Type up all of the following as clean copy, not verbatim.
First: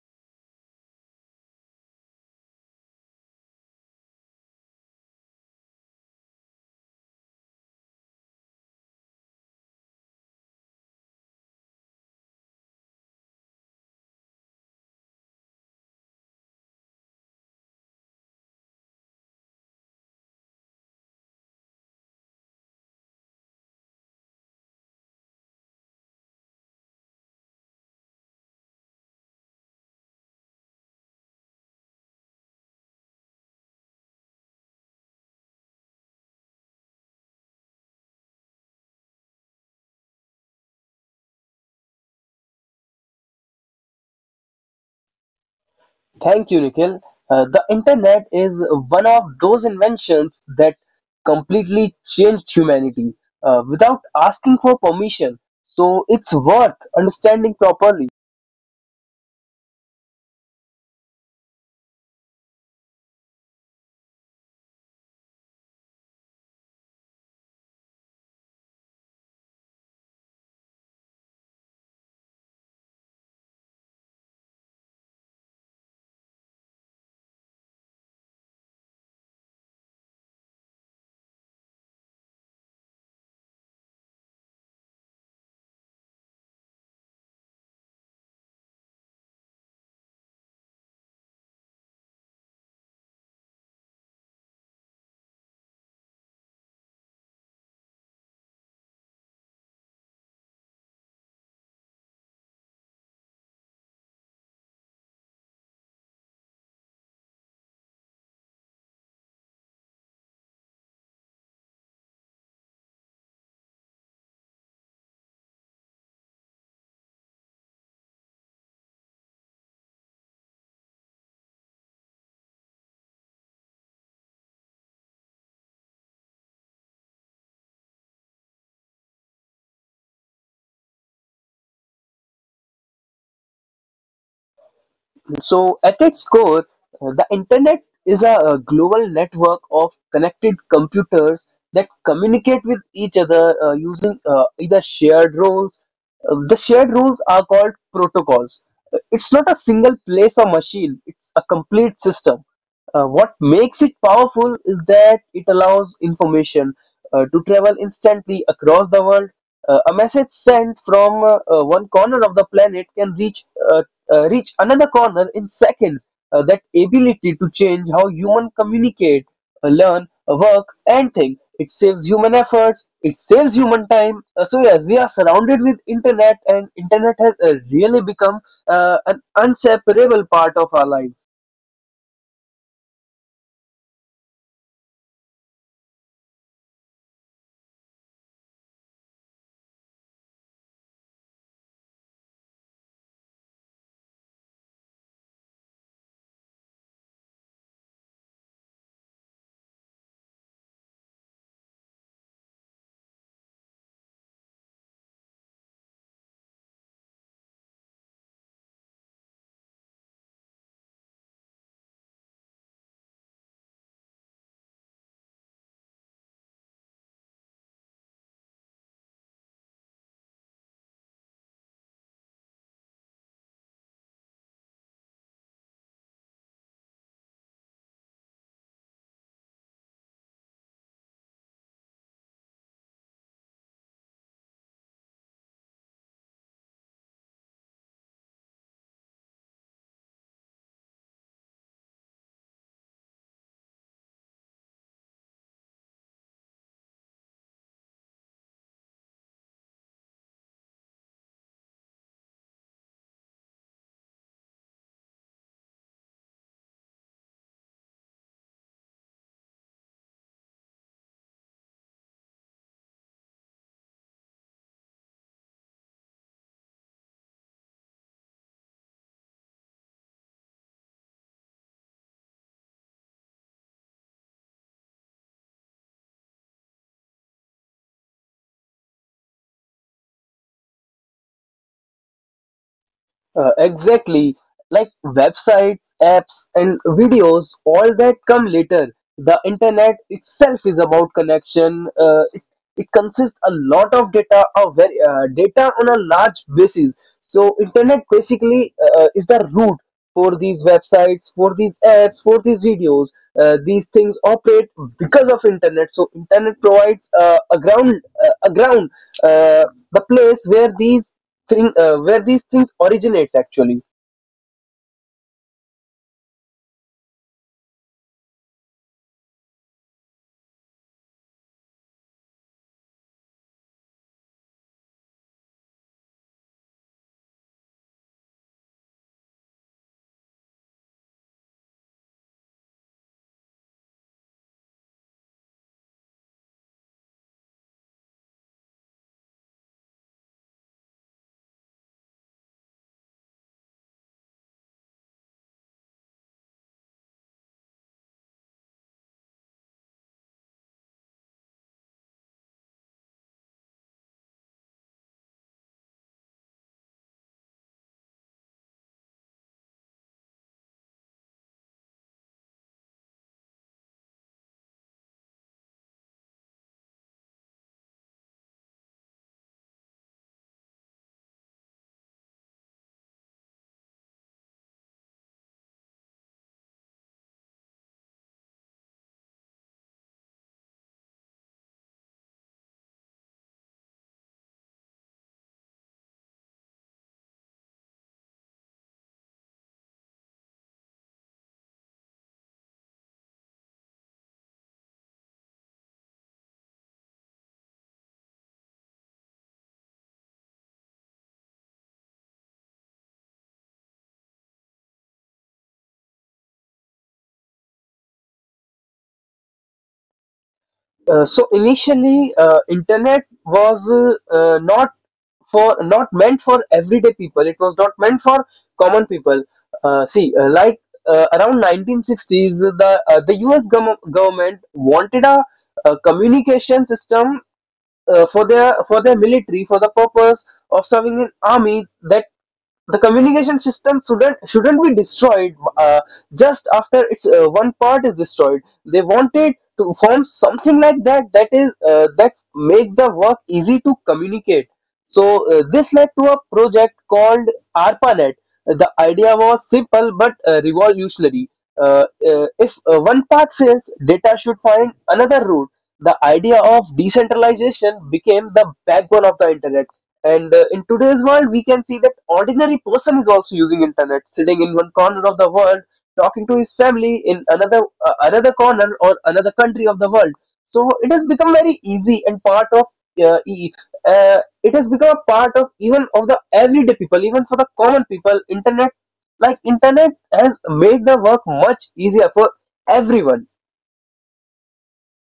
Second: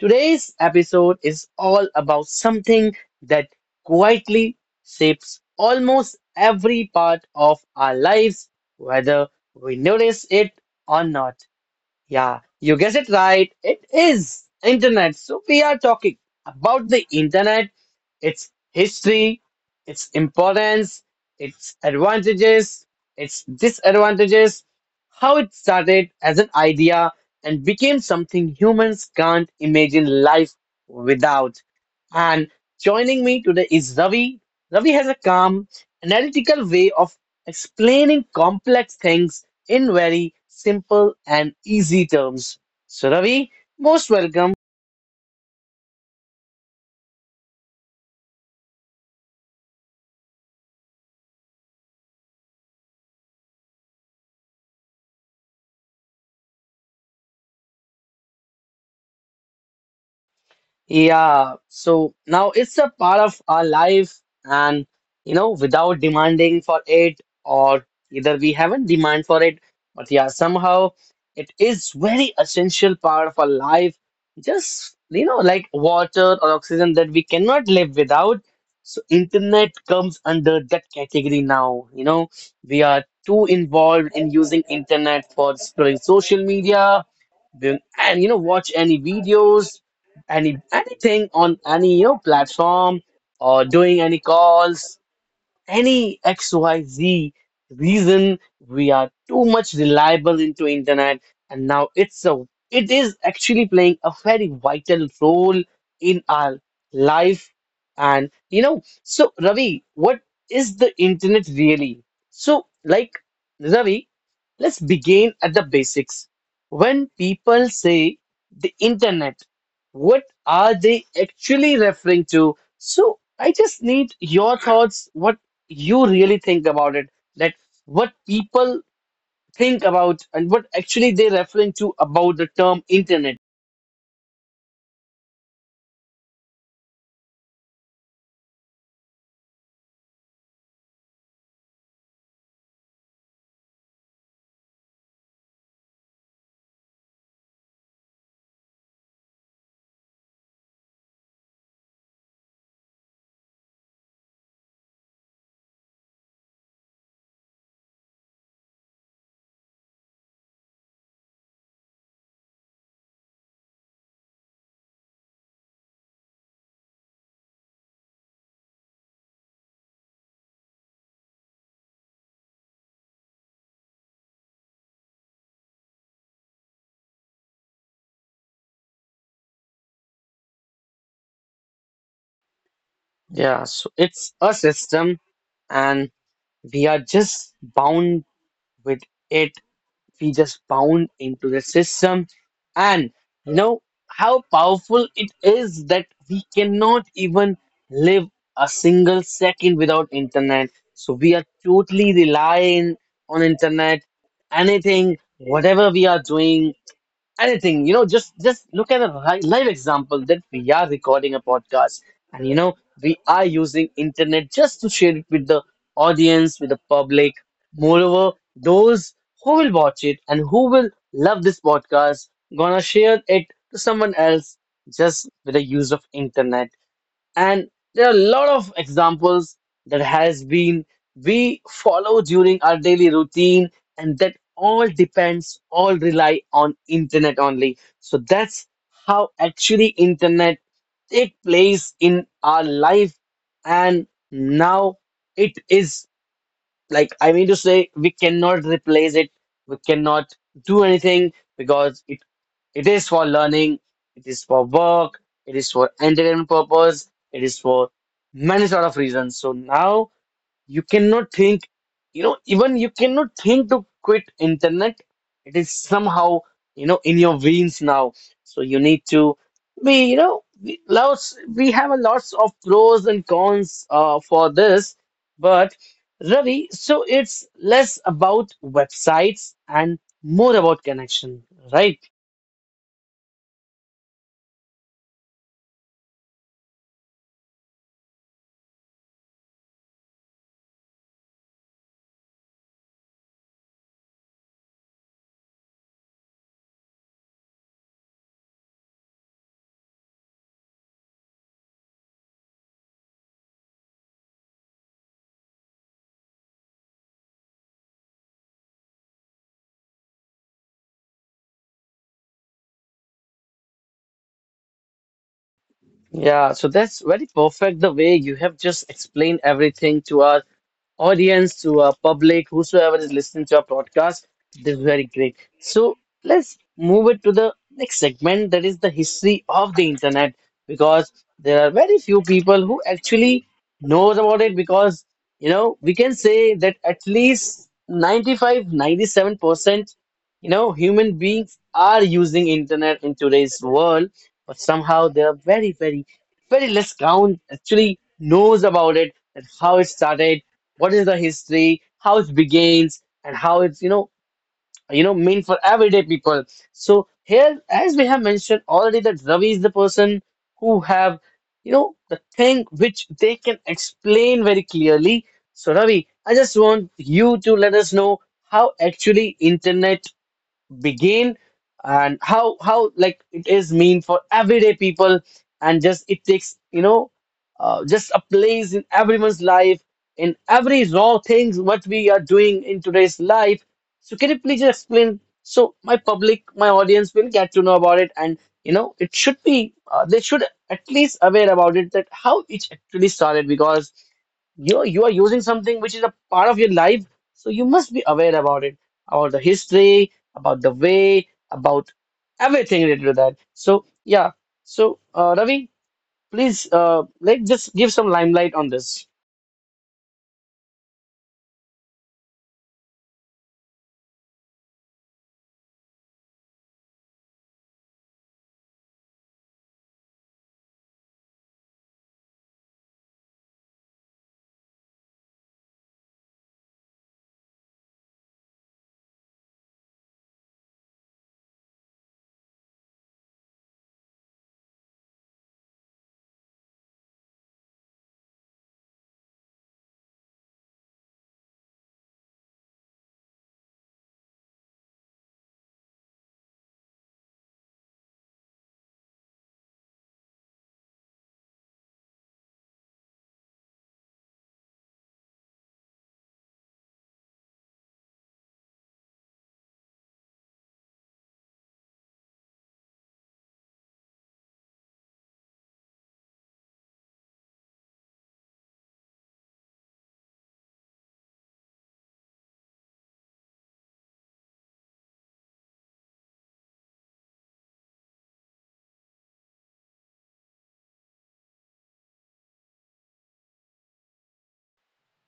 today's episode is all about something that quietly shapes almost every part of our lives, whether we notice it or not. Yeah, you guessed it right. It is internet. So we are talking about the internet, its history, its importance, its advantages, its disadvantages, how it started as an idea and became something humans can't imagine life without. And joining me today is Ravi. Ravi has a calm, analytical way of explaining complex things in very simple and easy terms. So, Ravi, most welcome. Thank you, Nikhil. The internet is one of those inventions that completely changed humanity without asking for permission. So it's worth understanding properly. Yeah, so now it's a part of our life, and you know, without demanding for it, or either we haven't demand for it, but yeah, somehow it is very essential part of our life. Just you know, like water or oxygen that we cannot live without. So internet comes under that category now. You know, we are too involved in using internet for scrolling social media, and you know, watch any videos anything on any you know, platform or doing any calls any XYZ reason, we are too much reliable into internet, and now it is actually playing a very vital role in our life. And you know, so Ravi, what is the internet really? So, Ravi, let's begin at the basics. When people say the internet, what are they actually referring to? So, I just need your thoughts. What you really think about it, that what people think about and what actually they're referring to about the term internet. At its core, the internet is a global network of connected computers that communicate with each other using either shared roles. The shared roles are called protocols. It's not a single place or machine, it's a complete system. What makes it powerful is that it allows information to travel instantly across the world. A message sent from one corner of the planet can reach uh, reach another corner in seconds. That ability to change how humans communicate, learn, work, and think. It saves human efforts. It saves human time. So yes, we are surrounded with internet, and internet has really become an inseparable part of our lives. Yeah, so it's a system and we are just bound with it. We just bound into the system, and you know how powerful it is that we cannot even live a single second without internet. So we are totally relying on internet. Anything whatever we are doing, anything you know, just look at a live example that we are recording a podcast, and you know we are using internet just to share it with the audience, with the public. Moreover, those who will watch it and who will love this podcast gonna share it to someone else just with the use of internet. And there are a lot of examples that has been we follow during our daily routine, and that all rely on internet only. So that's how actually internet take place in our life. And now it is, like I mean to say, we cannot replace it. We cannot do anything because it is for learning, it is for work, it is for entertainment purpose, it is for many sort of reasons. So now you cannot think, you know, even you cannot think to quit internet. It is somehow, you know, in your veins now. So you need to be, you know, we have a lots of pros and cons for this. But Ravi, so it's less about websites and more about connection, right? Exactly. Like websites, apps, and videos, all that come later. The internet itself is about connection. It consists a lot of data, a very, data on a large basis. So internet basically is the root for these websites, for these apps, for these videos. These things operate because of internet. So internet provides a ground uh, the place where these things originates actually. Yeah, so that's very perfect the way you have just explained everything to our audience, to our public, whosoever is listening to our podcast. This is very great. So let's move it to the next segment, that is the history of the internet, because there are very few people who actually knows about it. Because you know, we can say that at least 95, 97% you know human beings are using internet in today's world, but somehow they are very, very, very less ground actually knows about it, and how it started, what is the history, how it begins, and how it's you know mean for everyday people. So here, as we have mentioned already, that Ravi is the person who have you know the thing which they can explain very clearly. So Ravi, I just want you to let us know how actually internet begin, and how like it is mean for everyday people, and just it takes you know just a place in everyone's life, in every raw things what we are doing in today's life. So can you please just explain, so my public, my audience will get to know about it. And you know, it should be they should at least aware about it, that how it actually started. Because you are using something which is a part of your life, so you must be aware about it, about the history, about the way, about everything related to that. So, yeah. So, Ravi, please, like, just give some limelight on this. So initially, internet was uh, uh, not not meant for everyday people. It was not meant for common people. See, like Around 1960s, the U.S. Government wanted a communication system for their military for the purpose of serving in army, that the communication system shouldn't be destroyed uh, just after its one part is destroyed. They wanted to form something like that, that is that make the work easy to communicate. So this led to a project called ARPANET. The idea was simple but revolutionary. Uh, uh, if uh, one path fails, data should find another route. The idea of decentralization became the backbone of the internet. And in today's world, we can see that ordinary person is also using internet sitting in one corner of the world, talking to his family in another, another corner or another country of the world. So it has become very easy and part of uh, e- it has become a part of even of the everyday people, even for the common people. Internet, internet has made the work much easier for everyone.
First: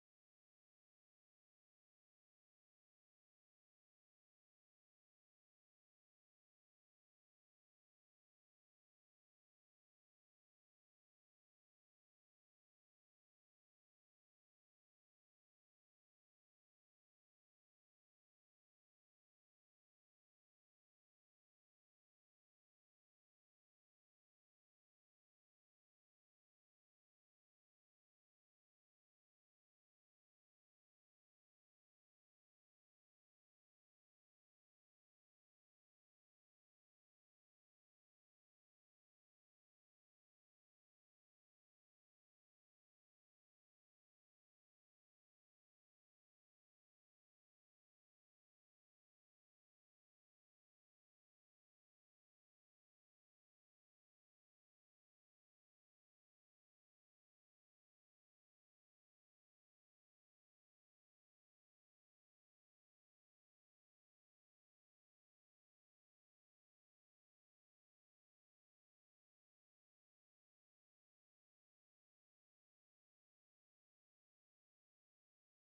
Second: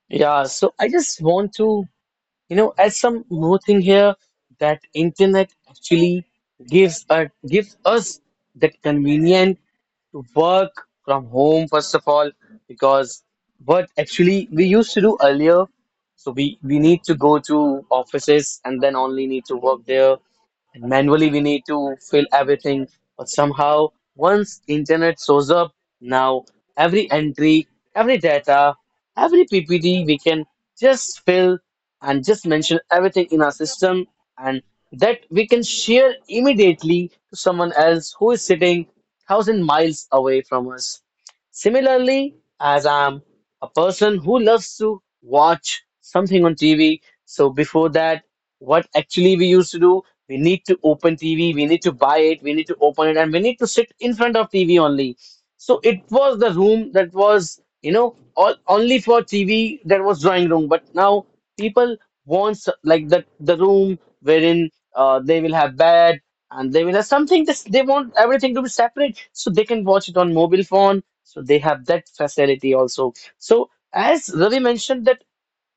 Yeah. So, I just want to. You know, as some more thing here, that internet actually gives us that convenient to work from home first of all. Because what actually we used to do earlier, so we need to go to offices and then only need to work there, and manually we need to fill everything. But somehow, once internet shows up, now every entry, every data, every ppt we can just fill and just mention everything in our system, and that we can share immediately to someone else who is sitting 1,000 miles away from us. Similarly, as I'm a person who loves to watch something on TV, so before that, what actually we used to do, we need to open TV, we need to buy it, we need to open it, and we need to sit in front of TV only. So it was the room that was, you know, only for TV, that was drawing room. But now people like that the room wherein they will have bed and they will have something. This they want everything to be separate, so they can watch it on mobile phone, so they have that facility also. So as Ravi mentioned that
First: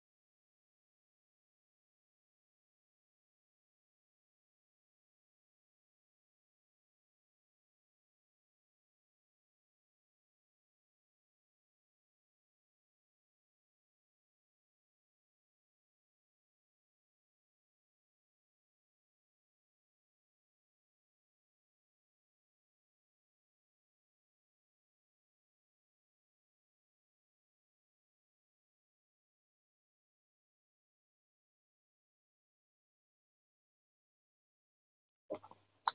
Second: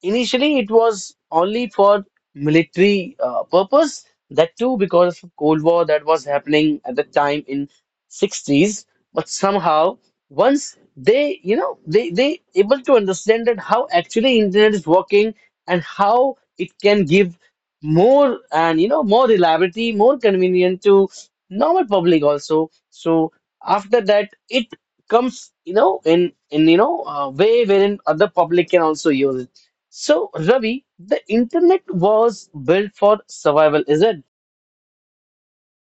initially, it was only for military purpose. That too, because of Cold War that was happening at the time in 60s. But somehow, once they, you know, they able to understand that how actually internet is working and how it can give more, and you know, more reliability, more convenient to normal public also. So after that, it comes you know in you know a way wherein other public can also use it. So, Ravi, the internet was built for survival, is it?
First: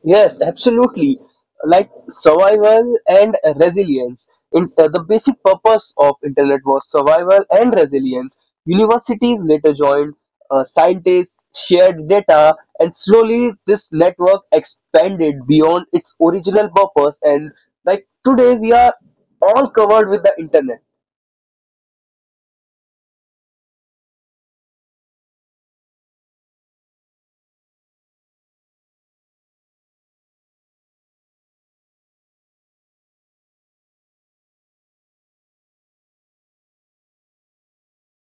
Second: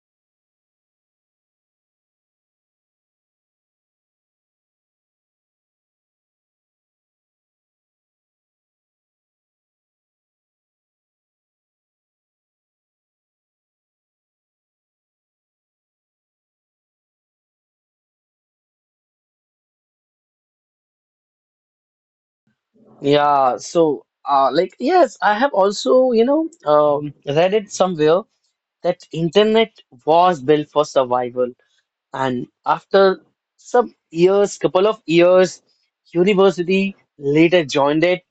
Yes, absolutely. Like survival and resilience. The basic purpose of internet was survival and resilience. Universities later joined, scientists shared data, and slowly this network expanded beyond its original purpose. And like today, we are all covered with the internet. Yeah, so like yes, I have also, you know, read it somewhere that internet was built for survival. And after some years, couple of years, university later joined it,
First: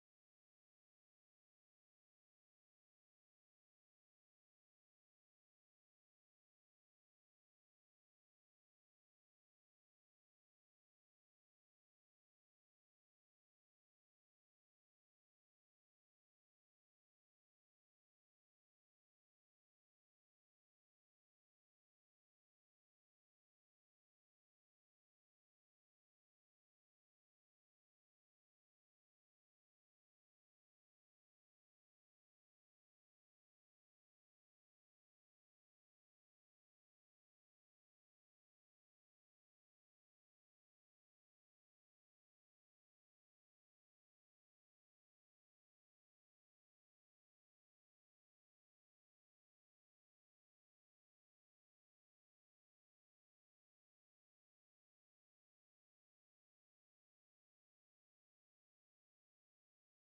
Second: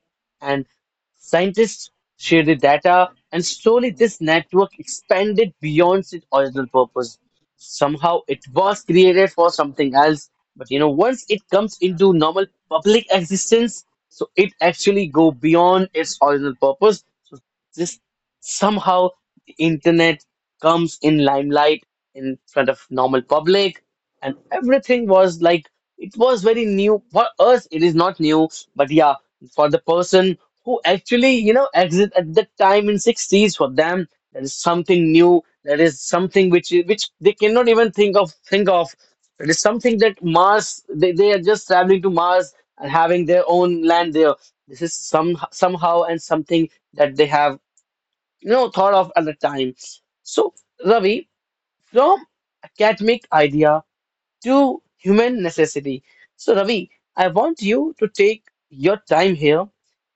and scientists shared the data, and slowly this network expanded beyond its original purpose. Somehow it was created for something else, but you know, once it comes into normal public existence, so it actually go beyond its original purpose. So this somehow the internet comes in limelight in front of normal public, and everything was like it was very new for us. It is not new, but yeah, for the person who actually you know exit at that time in 60s, for them there is something new, there is something which they cannot even think of. It is something that mars, they are just traveling to mars and having their own land there. This is some somehow and something that they have you know thought of at the time. So Ravi, from academic idea to human necessity. So, Ravi, I want you to take your time here.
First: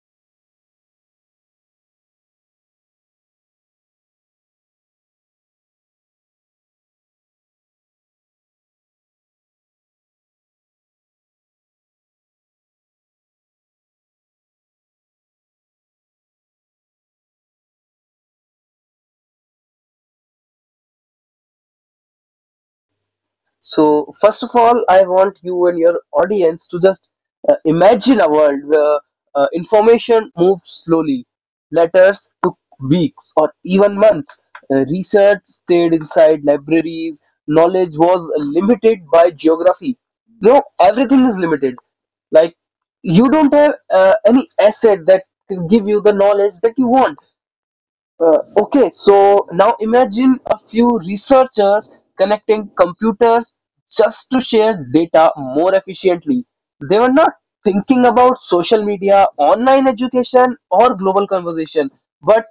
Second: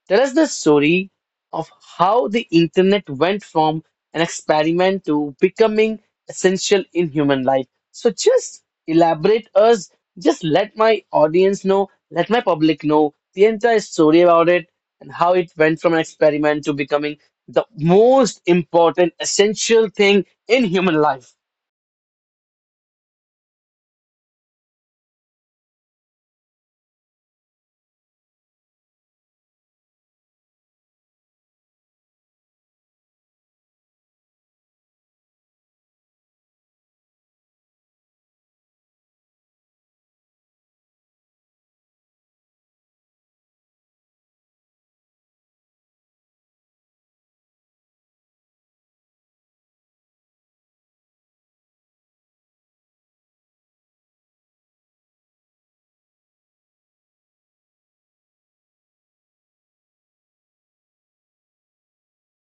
Tell us the story of how the internet went from an experiment to becoming essential in human life. So, just elaborate us, just let my audience know, let my public know the entire story about it, and how it went from an experiment to becoming the most important, essential thing in human life. So, first of all, I want you and your audience to just imagine a world where information moves slowly. Letters took weeks or even months. Research stayed inside libraries. Knowledge was limited by geography. You know, everything is limited. Like, you don't have any asset that can give you the knowledge that you want. Okay, so now imagine a few researchers connecting computers just to share data more efficiently. They were not thinking about social media, online education, or global conversation, but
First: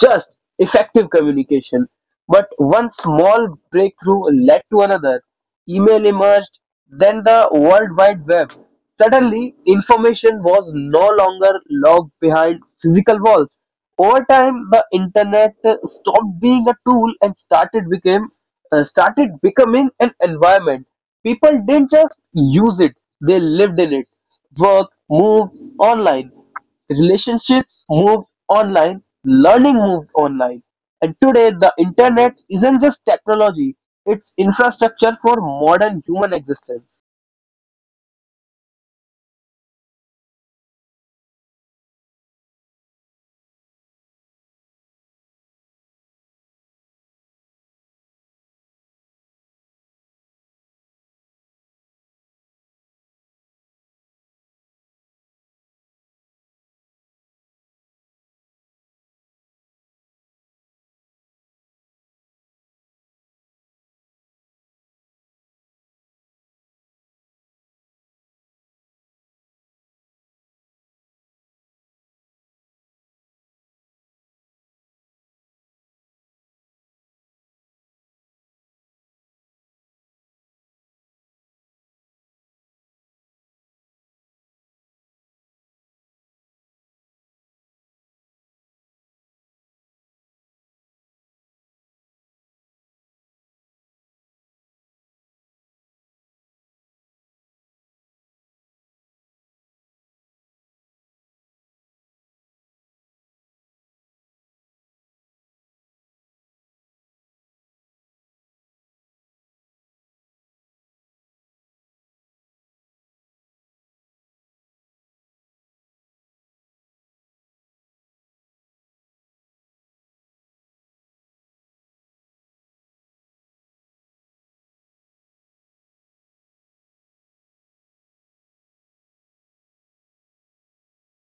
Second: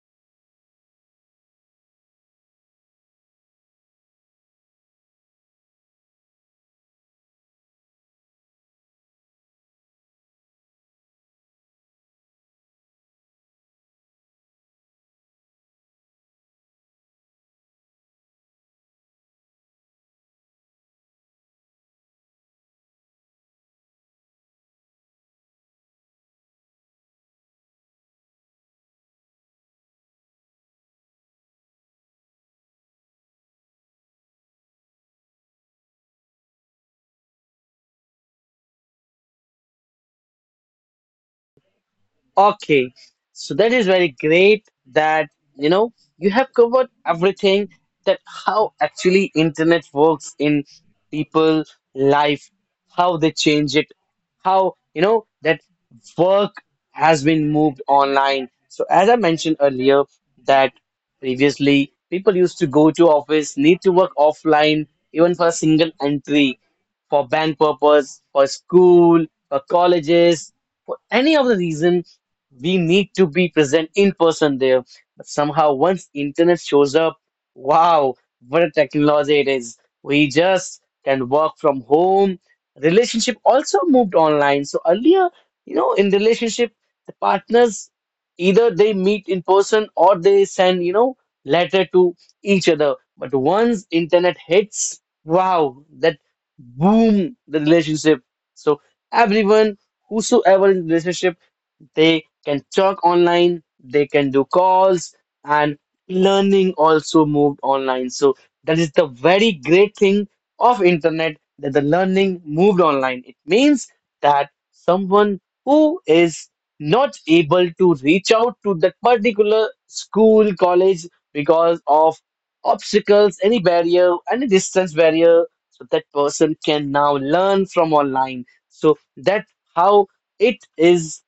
just effective communication. But one small breakthrough led to another. Email emerged, then the World Wide Web. Suddenly, information was no longer locked behind physical walls. Over time, the internet stopped being a tool and started becoming an environment. People didn't just use it; they lived in it. Work, move online. Relationships moved online, learning moved online, and today the internet isn't just technology, it's infrastructure for modern human existence. Okay, so that is very great that you know you have covered everything, that how actually internet works in people life, how they change it, how you know that work has been moved online. So as I mentioned earlier that previously people used to go to office, need to work offline even for a single entry, for bank purpose, for school, for colleges, for any of the reason we need to be present in person there. But somehow, once internet shows up, wow, what a technology it is. We just can work from home. Relationship also moved online. So earlier, you know, in relationship, the partners either they meet in person or they send, you know, letter to each other. But once internet hits, wow, that boom, the relationship. So everyone, whosoever in relationship, they can talk online, they can do calls, and learning also moved online. So that is the very great thing of internet, that the learning moved online. It means that someone who is not able to reach out to that particular school, college because of obstacles, any barrier, any distance barrier, so that person can now learn from online. So that's how it is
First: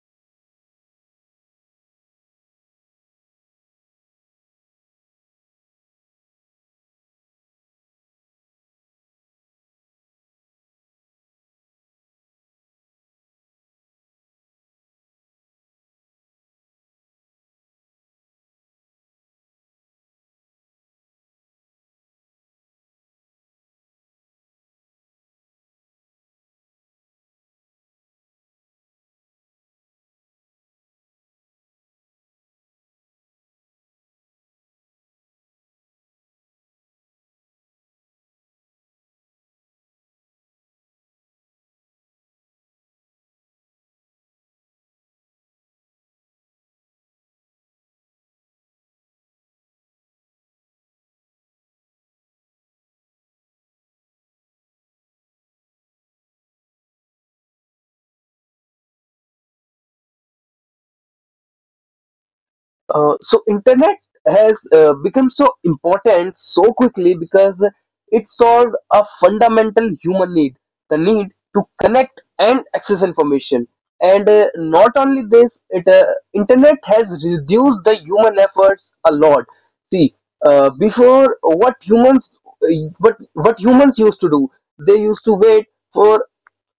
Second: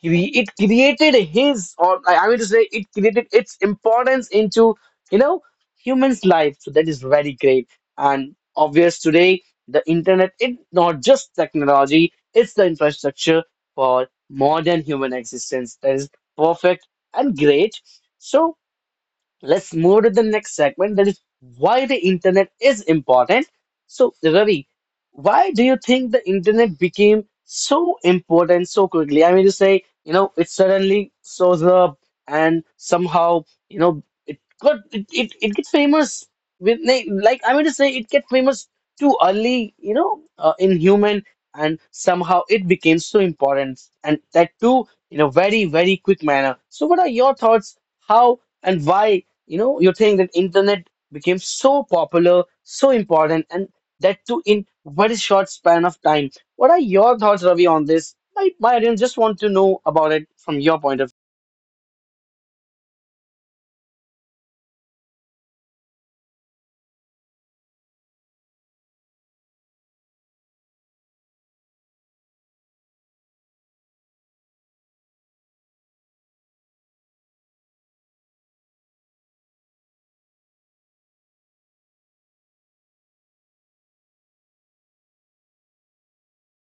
it created his or I mean to say it created its importance into you know humans life. So that is very great and obvious today. The internet, it not just technology, it's the infrastructure for modern human existence. That is perfect and great. So let's move to the next segment, that is why the internet is important. So, Ravi, why do you think the internet became so important so quickly? I mean to say, you know, it suddenly shows up and somehow, it got it, it, it gets famous with na- like I mean to say it get famous too early, in human, and somehow it became so important, and that too in a very, very quick manner. So what are your thoughts? How and why? You know, you're saying that internet became so popular, so important, and that too in very short span of time. What are your thoughts, Ravi, on this? My audience just want to know about it from your point of So internet has become so important so quickly because it solved a fundamental human need, the need to connect and access information. And not only this, it internet has reduced the human efforts a lot. See, before, what humans used to do, they used to wait for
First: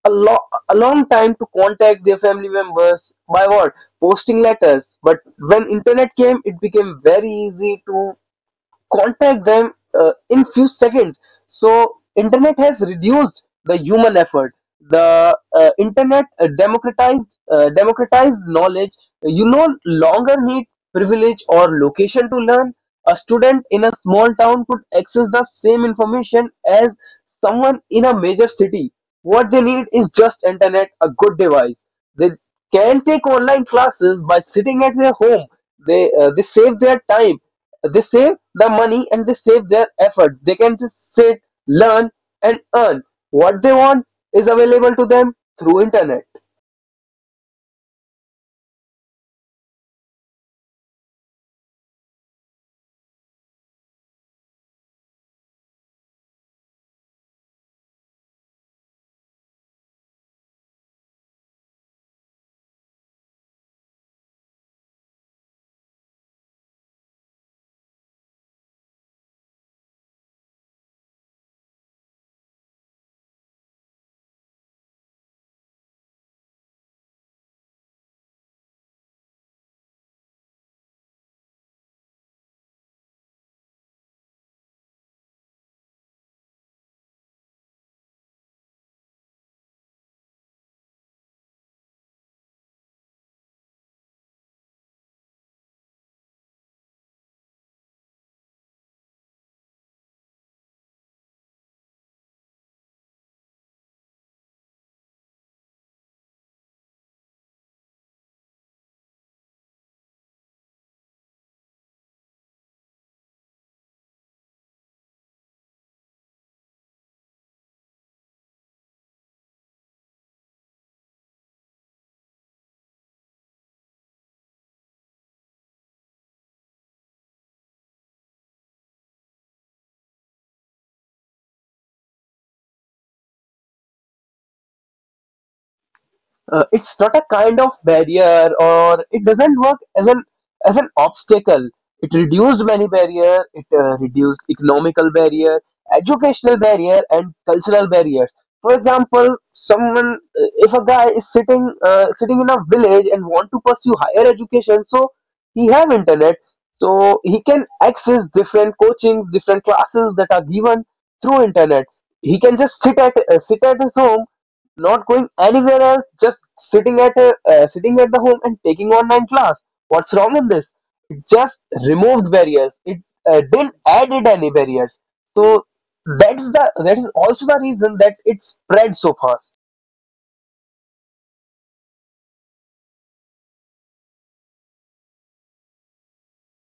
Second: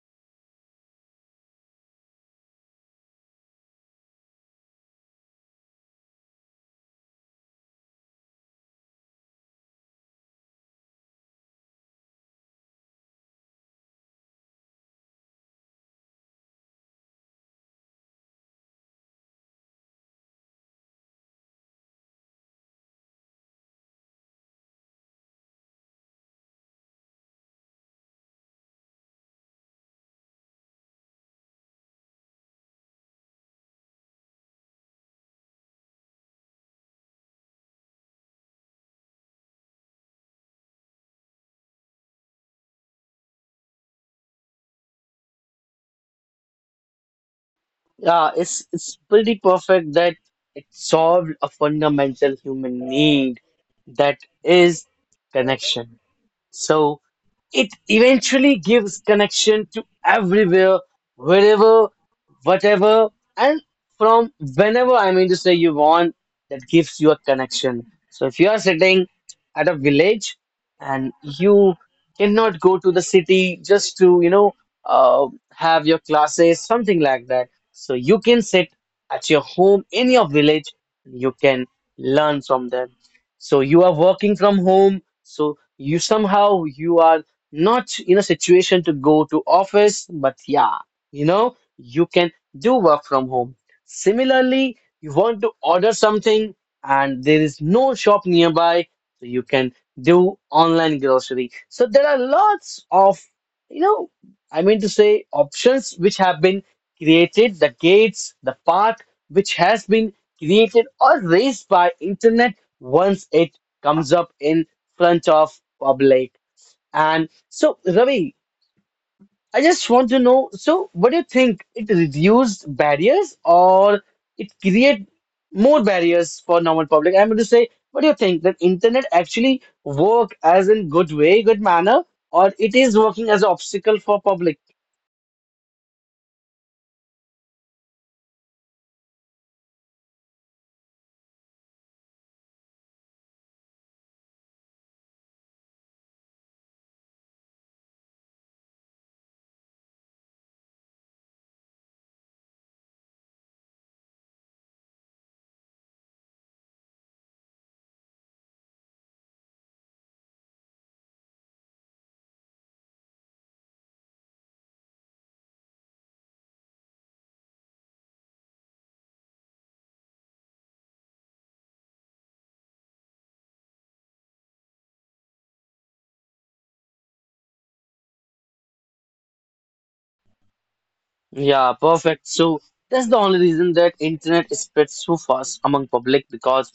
a, lo- a long time to contact their family members by what? Posting letters. But when internet came, it became very easy to contact them in few seconds. So internet has reduced the human effort. The internet democratized knowledge. You no longer need privilege or location to learn. A student in a small town could access the same information as someone in a major city. What they need is just internet, a good device. They can take online classes by sitting at their home. They save their time, they save the money, and they save their effort. They can just sit, learn, and earn. What they want is available to them through internet. view. Yeah, it's pretty perfect that it solved a fundamental human need, that is connection. So it eventually gives connection to everywhere, wherever, whatever, and from whenever, I mean to say you want, that gives you a connection. So if you are sitting at a village and you cannot go to the city just to, have your classes, something like that. So you can sit at your home in your village, you can learn from them. So you are working from home. So you somehow you are not in a situation to go to office, but yeah, you know, you can do work from home. Similarly, you want to order something and there is no shop nearby, so you can do online grocery. So there are lots of, you know I mean to say options which have been created, the gates, the path, which has been created or raised by internet once it comes up in front of public. And so, Ravi, I just want to know, so what do you think? It reduced barriers or it create more barriers for normal public? I'm going to say, what do you think? That internet actually work as in good way, good manner, or it is working as an obstacle for public? It's not a kind of barrier, or it doesn't work as an obstacle. It reduced many barrier, it reduced economical barrier, educational barrier, and cultural barriers. For example, someone, if a guy is sitting sitting in a village and want to pursue higher education, so he have internet. So he can access different coaching, different classes that are given through internet. He can just sit at his home, not going anywhere else, just sitting at sitting at the home and taking online class. What's wrong in this? It just removed barriers. It didn't added any barriers. So that's the that is also the reason that it spread so fast. Yeah, perfect. So that's the only reason that internet spreads so fast among public, because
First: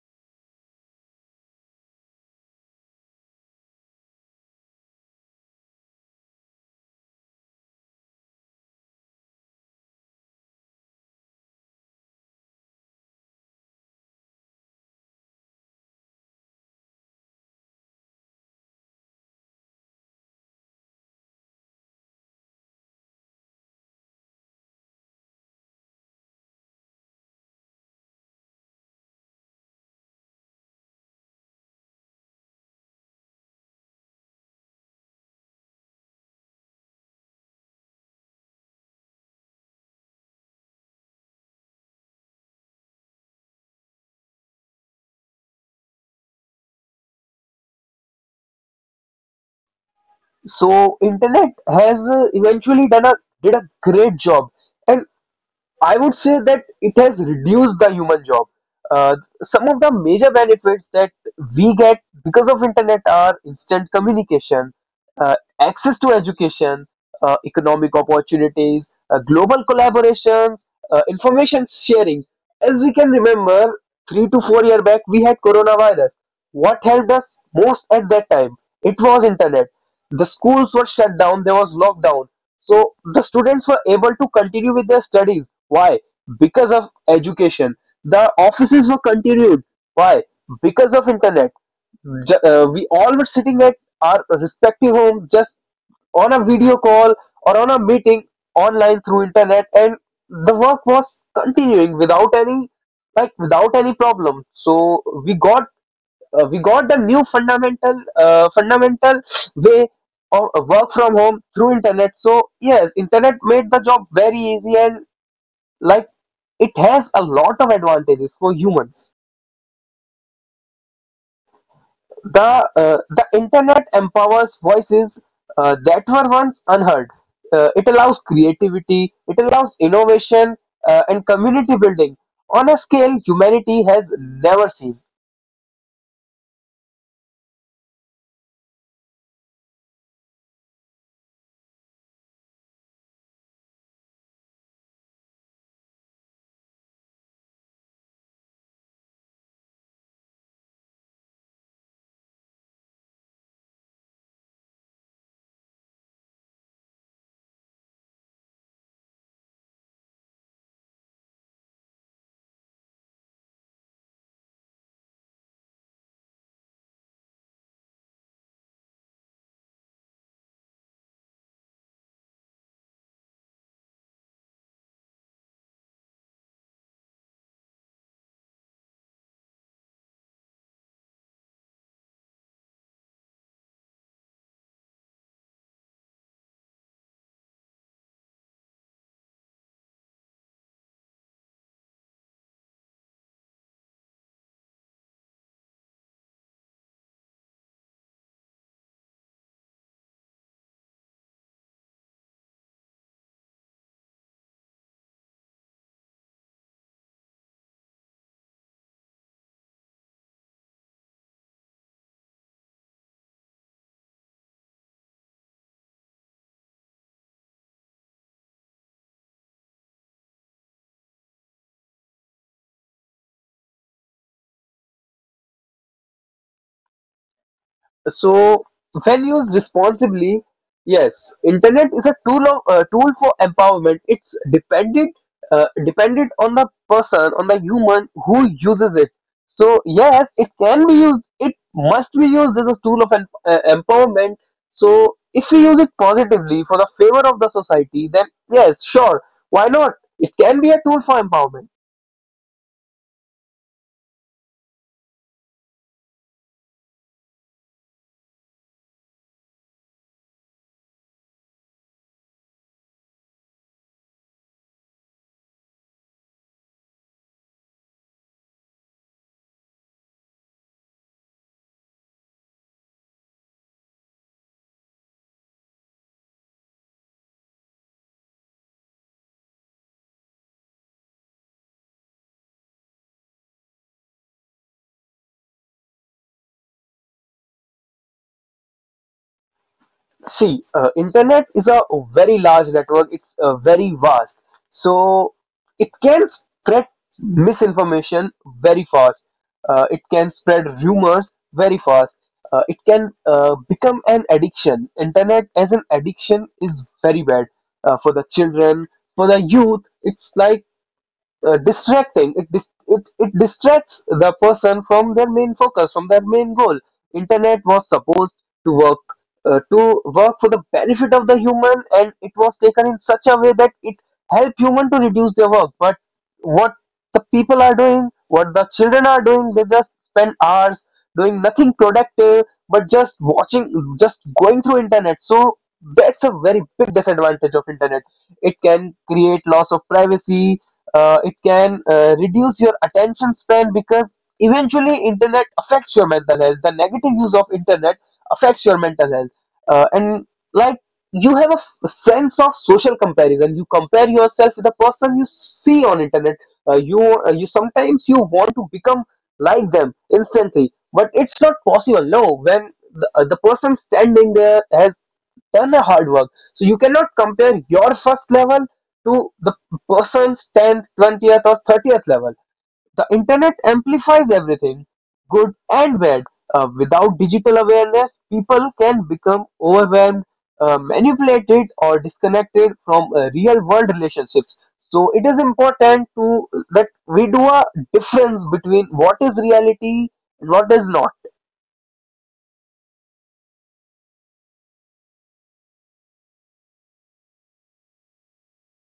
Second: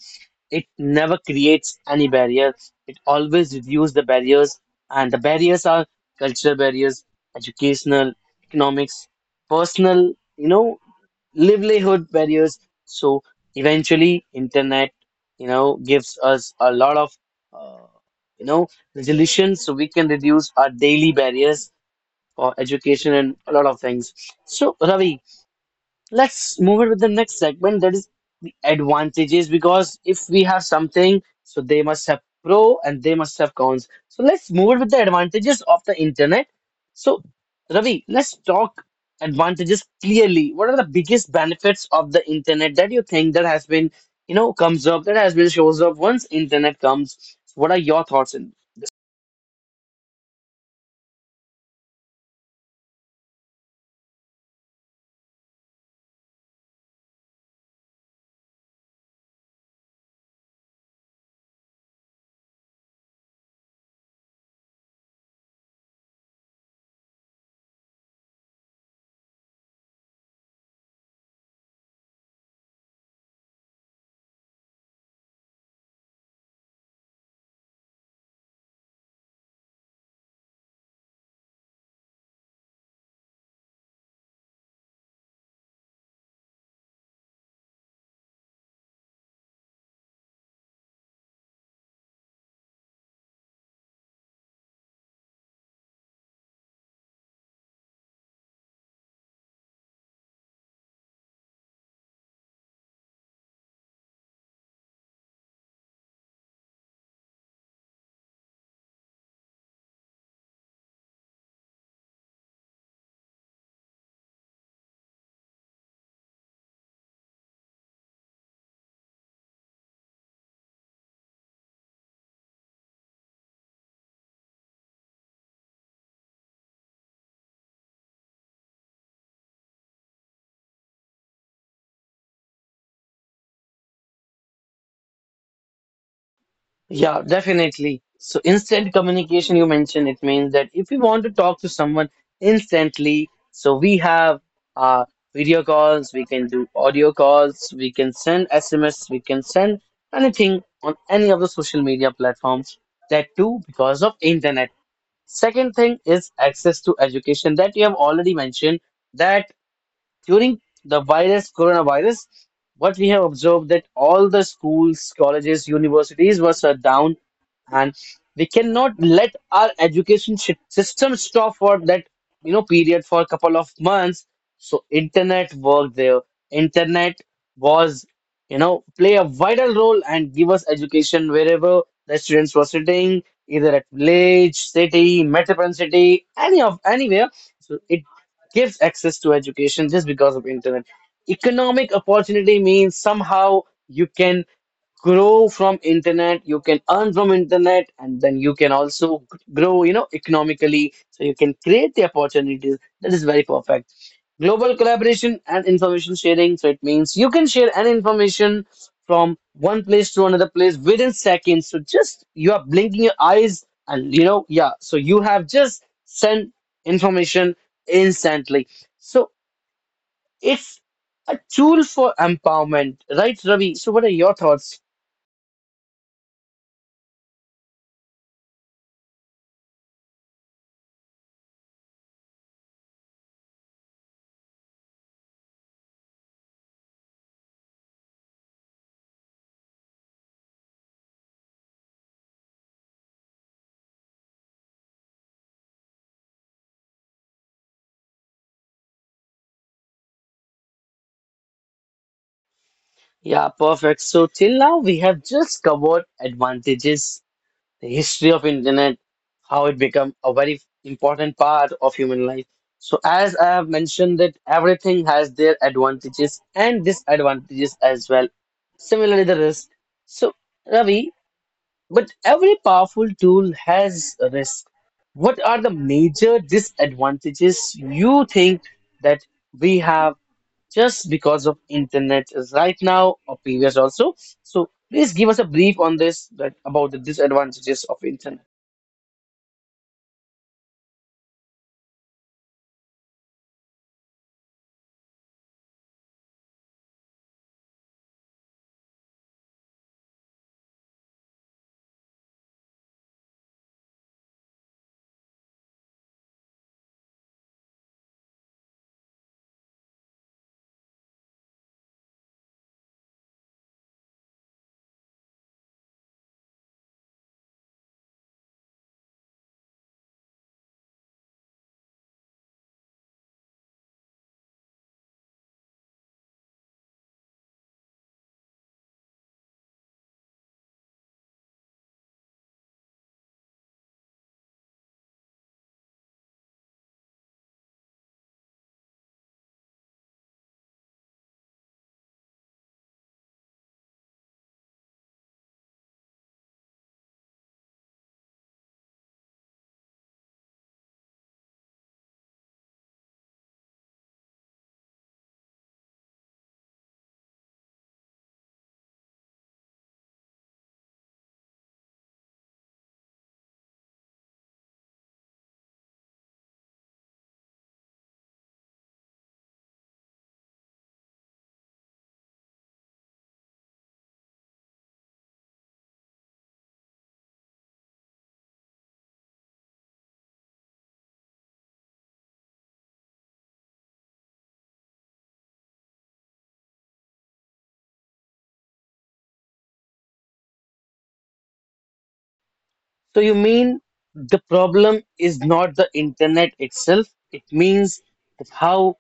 it never creates any barrier. It always reviews the barriers, and the barriers are cultural barriers, educational, economics, personal, you know, livelihood barriers. So eventually, internet, you know, gives us a lot of, uh, you know, resolution so we can reduce our daily barriers for education and a lot of things. So, Ravi, let's move it with the next segment, that is the advantages, because if we have something, so they must have pro and they must have cons. So let's move it with the advantages of the internet. So Ravi, let's talk advantages. Clearly, what are the biggest benefits of the internet that you think that has been, you know, comes up, that has been shows up once internet comes? So what are your thoughts in? So internet has eventually done a did a great job, and I would say that it has reduced the human job. Uh, some of the major benefits that we get because of internet are instant communication, uh, access to education, economic opportunities, global collaborations, information sharing. As we can remember, 3 to 4 year back we had coronavirus. What helped us most at that time? It was internet. The schools were shut down. There was lockdown. So the students were able to continue with their studies. Why? Because of education. The offices were continued. Why? Because of internet. We all were sitting at our respective home, just on a video call or on a meeting online through internet, and the work was continuing without any, like, without any problem. So we got the new fundamental fundamental way of work from home through internet. So yes, internet made the job very easy, and like, it has a lot of advantages for humans. The uh, the internet empowers voices that were once unheard. It allows creativity, it allows innovation, and community building on a scale humanity has never seen. Yeah, definitely. So instant communication, you mentioned. It means that if we want to talk to someone instantly, so we have, uh, video calls, we can do audio calls, we can send SMS, we can send anything on any of the social media platforms. That too because of internet. Second thing is access to education that you have already mentioned. That. During the virus, coronavirus, what we have observed, that all the schools, colleges, universities were shut down, and we cannot let our system stop for that, you know, period for a couple of months. So internet worked there. Internet was, you know, play a vital role and give us education wherever the students were sitting, either at village, city, metropolitan city, any of anywhere. So it gives access to education just because of internet. Economic opportunity means somehow you can grow from internet, you can earn from internet, and then you can also grow, you know, economically, so you can create the opportunities. That is very perfect. Global collaboration and information sharing, so it means you can share an information from one place to another place within seconds. So just you are blinking your eyes and, you know, yeah, so you have just sent information instantly. So it's a tool for empowerment, right, Ravi? So what are your thoughts? So when used responsibly, yes, internet is a tool for empowerment. It's dependent dependent on the person, on the human who uses it. So yes, it can be used. It must be used as a tool of empowerment. So if we use it positively for the favor of the society, then yes, sure, why not? It can be a tool for empowerment. Yeah, perfect. So till now we have just covered advantages, the history of internet, how it become a very important part of human life. So as I have mentioned, that everything has their advantages and disadvantages as well. Similarly the risk. So Ravi, but every powerful tool has a risk. What are the major disadvantages you think that we have just because of internet is right now or previous also? So please give us a brief on this, that about the disadvantages of internet. See, internet is a very large network. It's very vast, so it can spread misinformation very fast. It can spread rumors very fast. It can become an addiction. Internet as an addiction is very bad for the children, for the youth. It's like it it distracts the person from their main focus, from their main goal. Internet was supposed to work to work for the benefit of the human, and it was taken in such a way that it helped human to reduce their work. But what the people are doing, what the children are doing, they just spend hours doing nothing productive, but just watching, just going through internet. So that's a very big disadvantage of internet. It can create loss of privacy, it can reduce your attention span, because eventually internet affects your mental health. The negative use of internet affects your mental health. And like, you have a sense of social comparison. You compare yourself with the person you see on internet. uh, you you sometimes you want to become like them instantly, but it's not possible. No, when the person standing there has done a hard work. So you cannot compare your first level to the person's 10th, 20th, or 30th level. The internet amplifies everything, good and bad. Without digital awareness, people can become overwhelmed, manipulated, or disconnected from real world relationships. So it is important to that we do a difference between what is reality and what is not. So you mean the problem is not the internet itself, it means that how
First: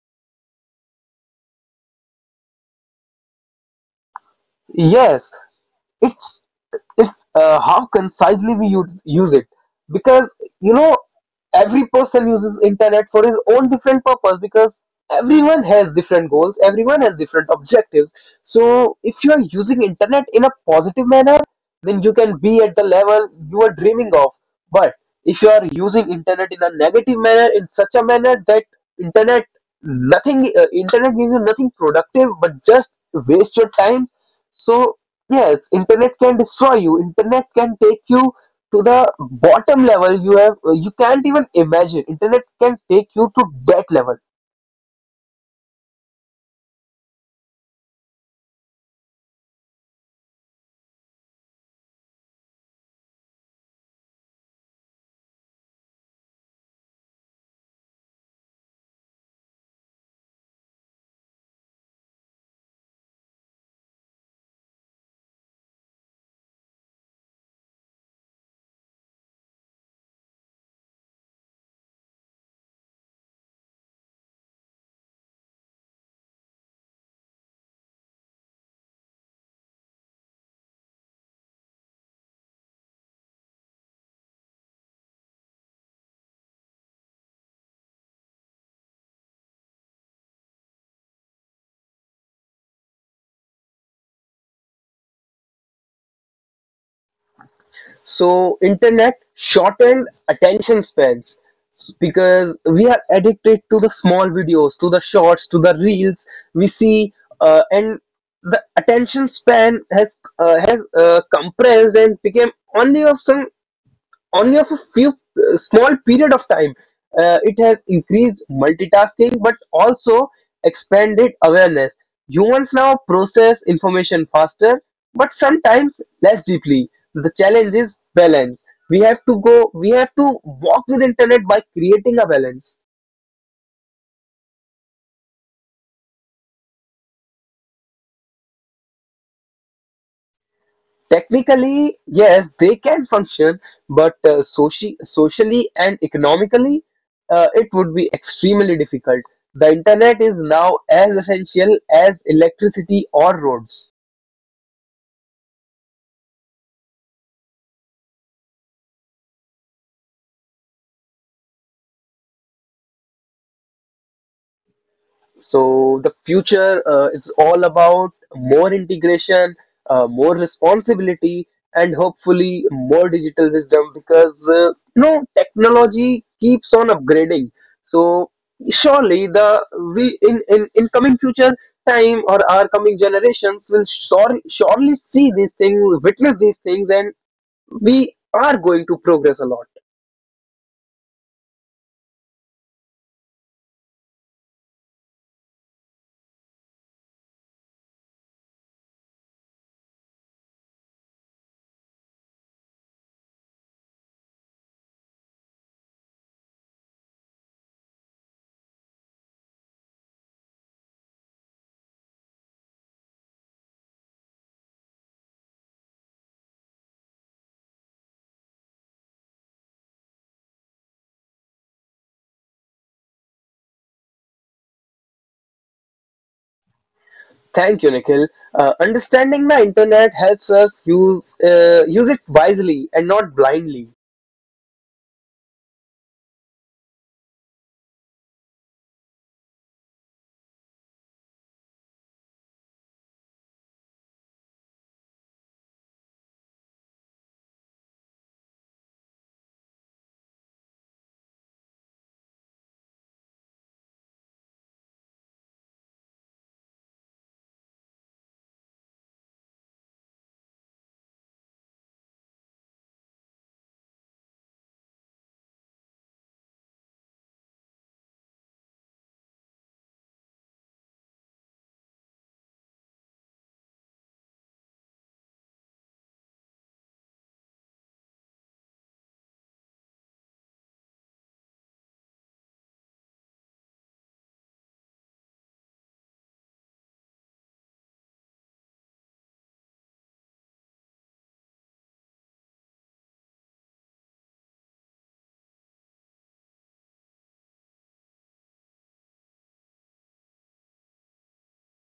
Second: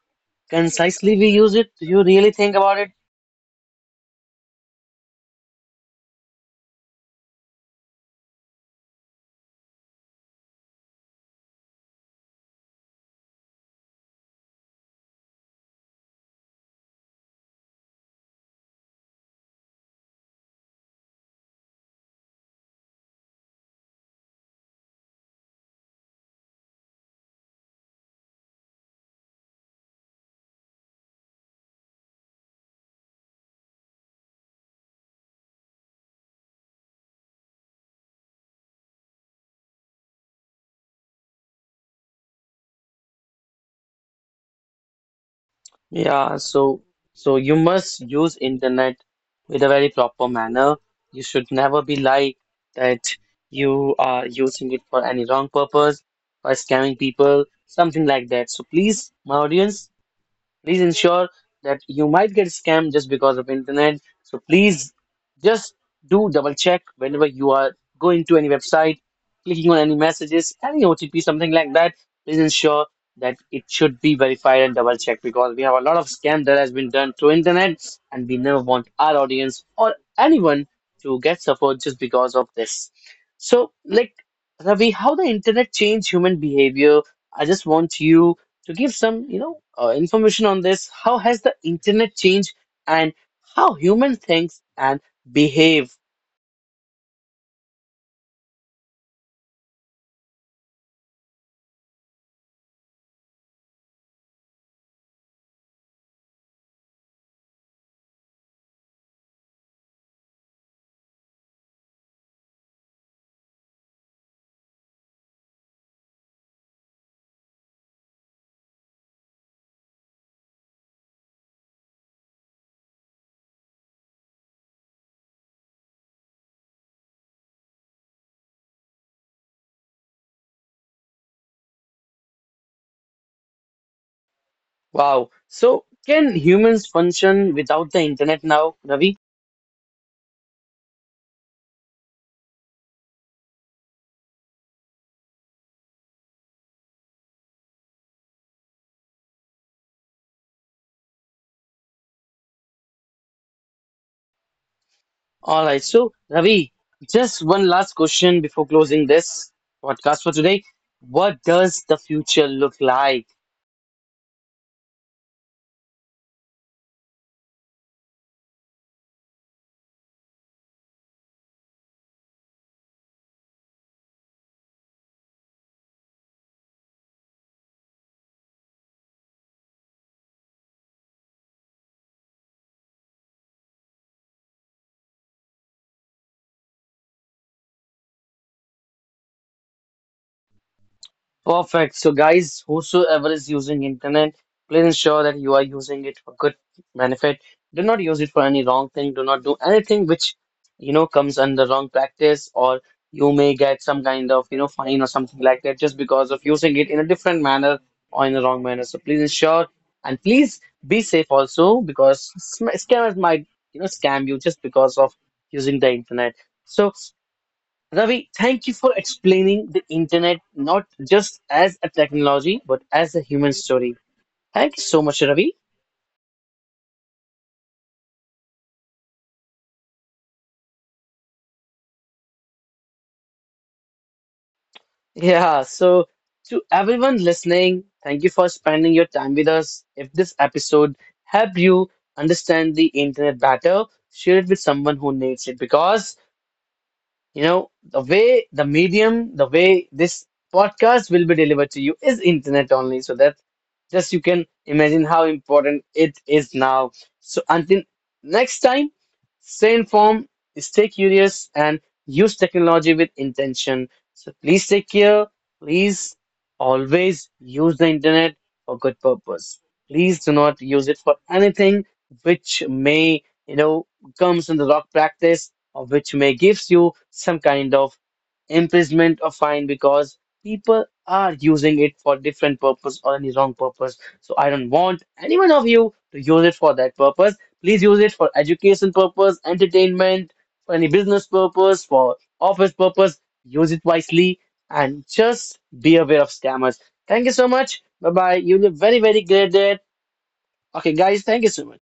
concisely we use it. Do you really think about it? Yes, it's it's how concisely we use it. Because you know, every person uses internet for his own different purpose, because everyone has different goals, everyone has different objectives. So if you are using internet in a positive manner, then you can be at the level you are dreaming of. But if you are using internet in a negative manner, in such a manner that internet internet gives you nothing productive, but just waste your time. So yes, internet can destroy you. Internet can take you to the bottom level you have you can't even imagine. Internet can take you to that level. Yeah, so you must use internet with a very proper manner. You should never be like that you are using it for any wrong purpose or scamming people, something like that. So please, my audience, please ensure that you might get scammed just because of internet. So please just do double check whenever you are going to any website, clicking on any messages, any otp, something like that. Please ensure that it should be verified and double checked, because we have a lot of scam that has been done through internet, and we never want our audience or anyone to get suffered just because of this. So like, Ravi, how the internet changed human behavior? I just want you to give some, information on this. How has the internet changed and how human thinks and behave? So internet shortened attention spans because we are addicted to the small videos, to the shorts, to the reels we see. And the attention span has compressed and became only of some only of a few small period of time. It has increased multitasking but also expanded awareness. Humans now process information faster but sometimes less deeply. The challenge is balance. We have to walk with internet by creating a balance. Wow. So can humans function without the internet now, Ravi? Technically, yes, they can function, but socially and economically, it would be extremely difficult. The internet is now as essential as electricity or roads. All right. So Ravi, just one last question before closing this podcast for today. What does the future look like? So the future is all about more integration, more responsibility, and hopefully more digital wisdom, because you know, technology keeps on upgrading. So surely, the in coming future time, or our coming generations will surely see these things, witness these things, and we are going to progress a lot. Perfect. So, guys, whosoever is using internet, please ensure that you are using it for good benefit. Do not use it for any wrong thing. Do not do anything which, you know, comes under wrong practice, or you may get some kind of, you know, fine or something like that just because of using it in a different manner or in a wrong manner. So please ensure, and please be safe also, because scammers might, you know, scam you just because of using the internet. So Ravi, thank you for explaining the internet not just as a technology, but as a human story. Thank you so much, Ravi. Thank you, Nikhil. Understanding the internet helps us use it wisely and not blindly. Yeah, so to everyone listening, thank you for spending your time with us. If this episode helped you understand the internet better, share it with someone who needs it, because you know, the way the medium, the way this podcast will be delivered to you is internet only. So that just you can imagine how important it is now. So until next time, stay informed, stay curious, and use technology with intention. So please take care. Please always use the internet for good purpose. Please do not use it for anything which may, you know, comes in the wrong practice, which may gives you some kind of imprisonment or fine, because people are using it for different purpose or any wrong purpose. So I don't want any one of you to use it for that purpose. Please use it for education purpose, entertainment, for any business purpose, for office purpose. Use it wisely and just be aware of scammers. Thank you so much. Bye bye. You look very, very great there. Okay, guys, thank you so much.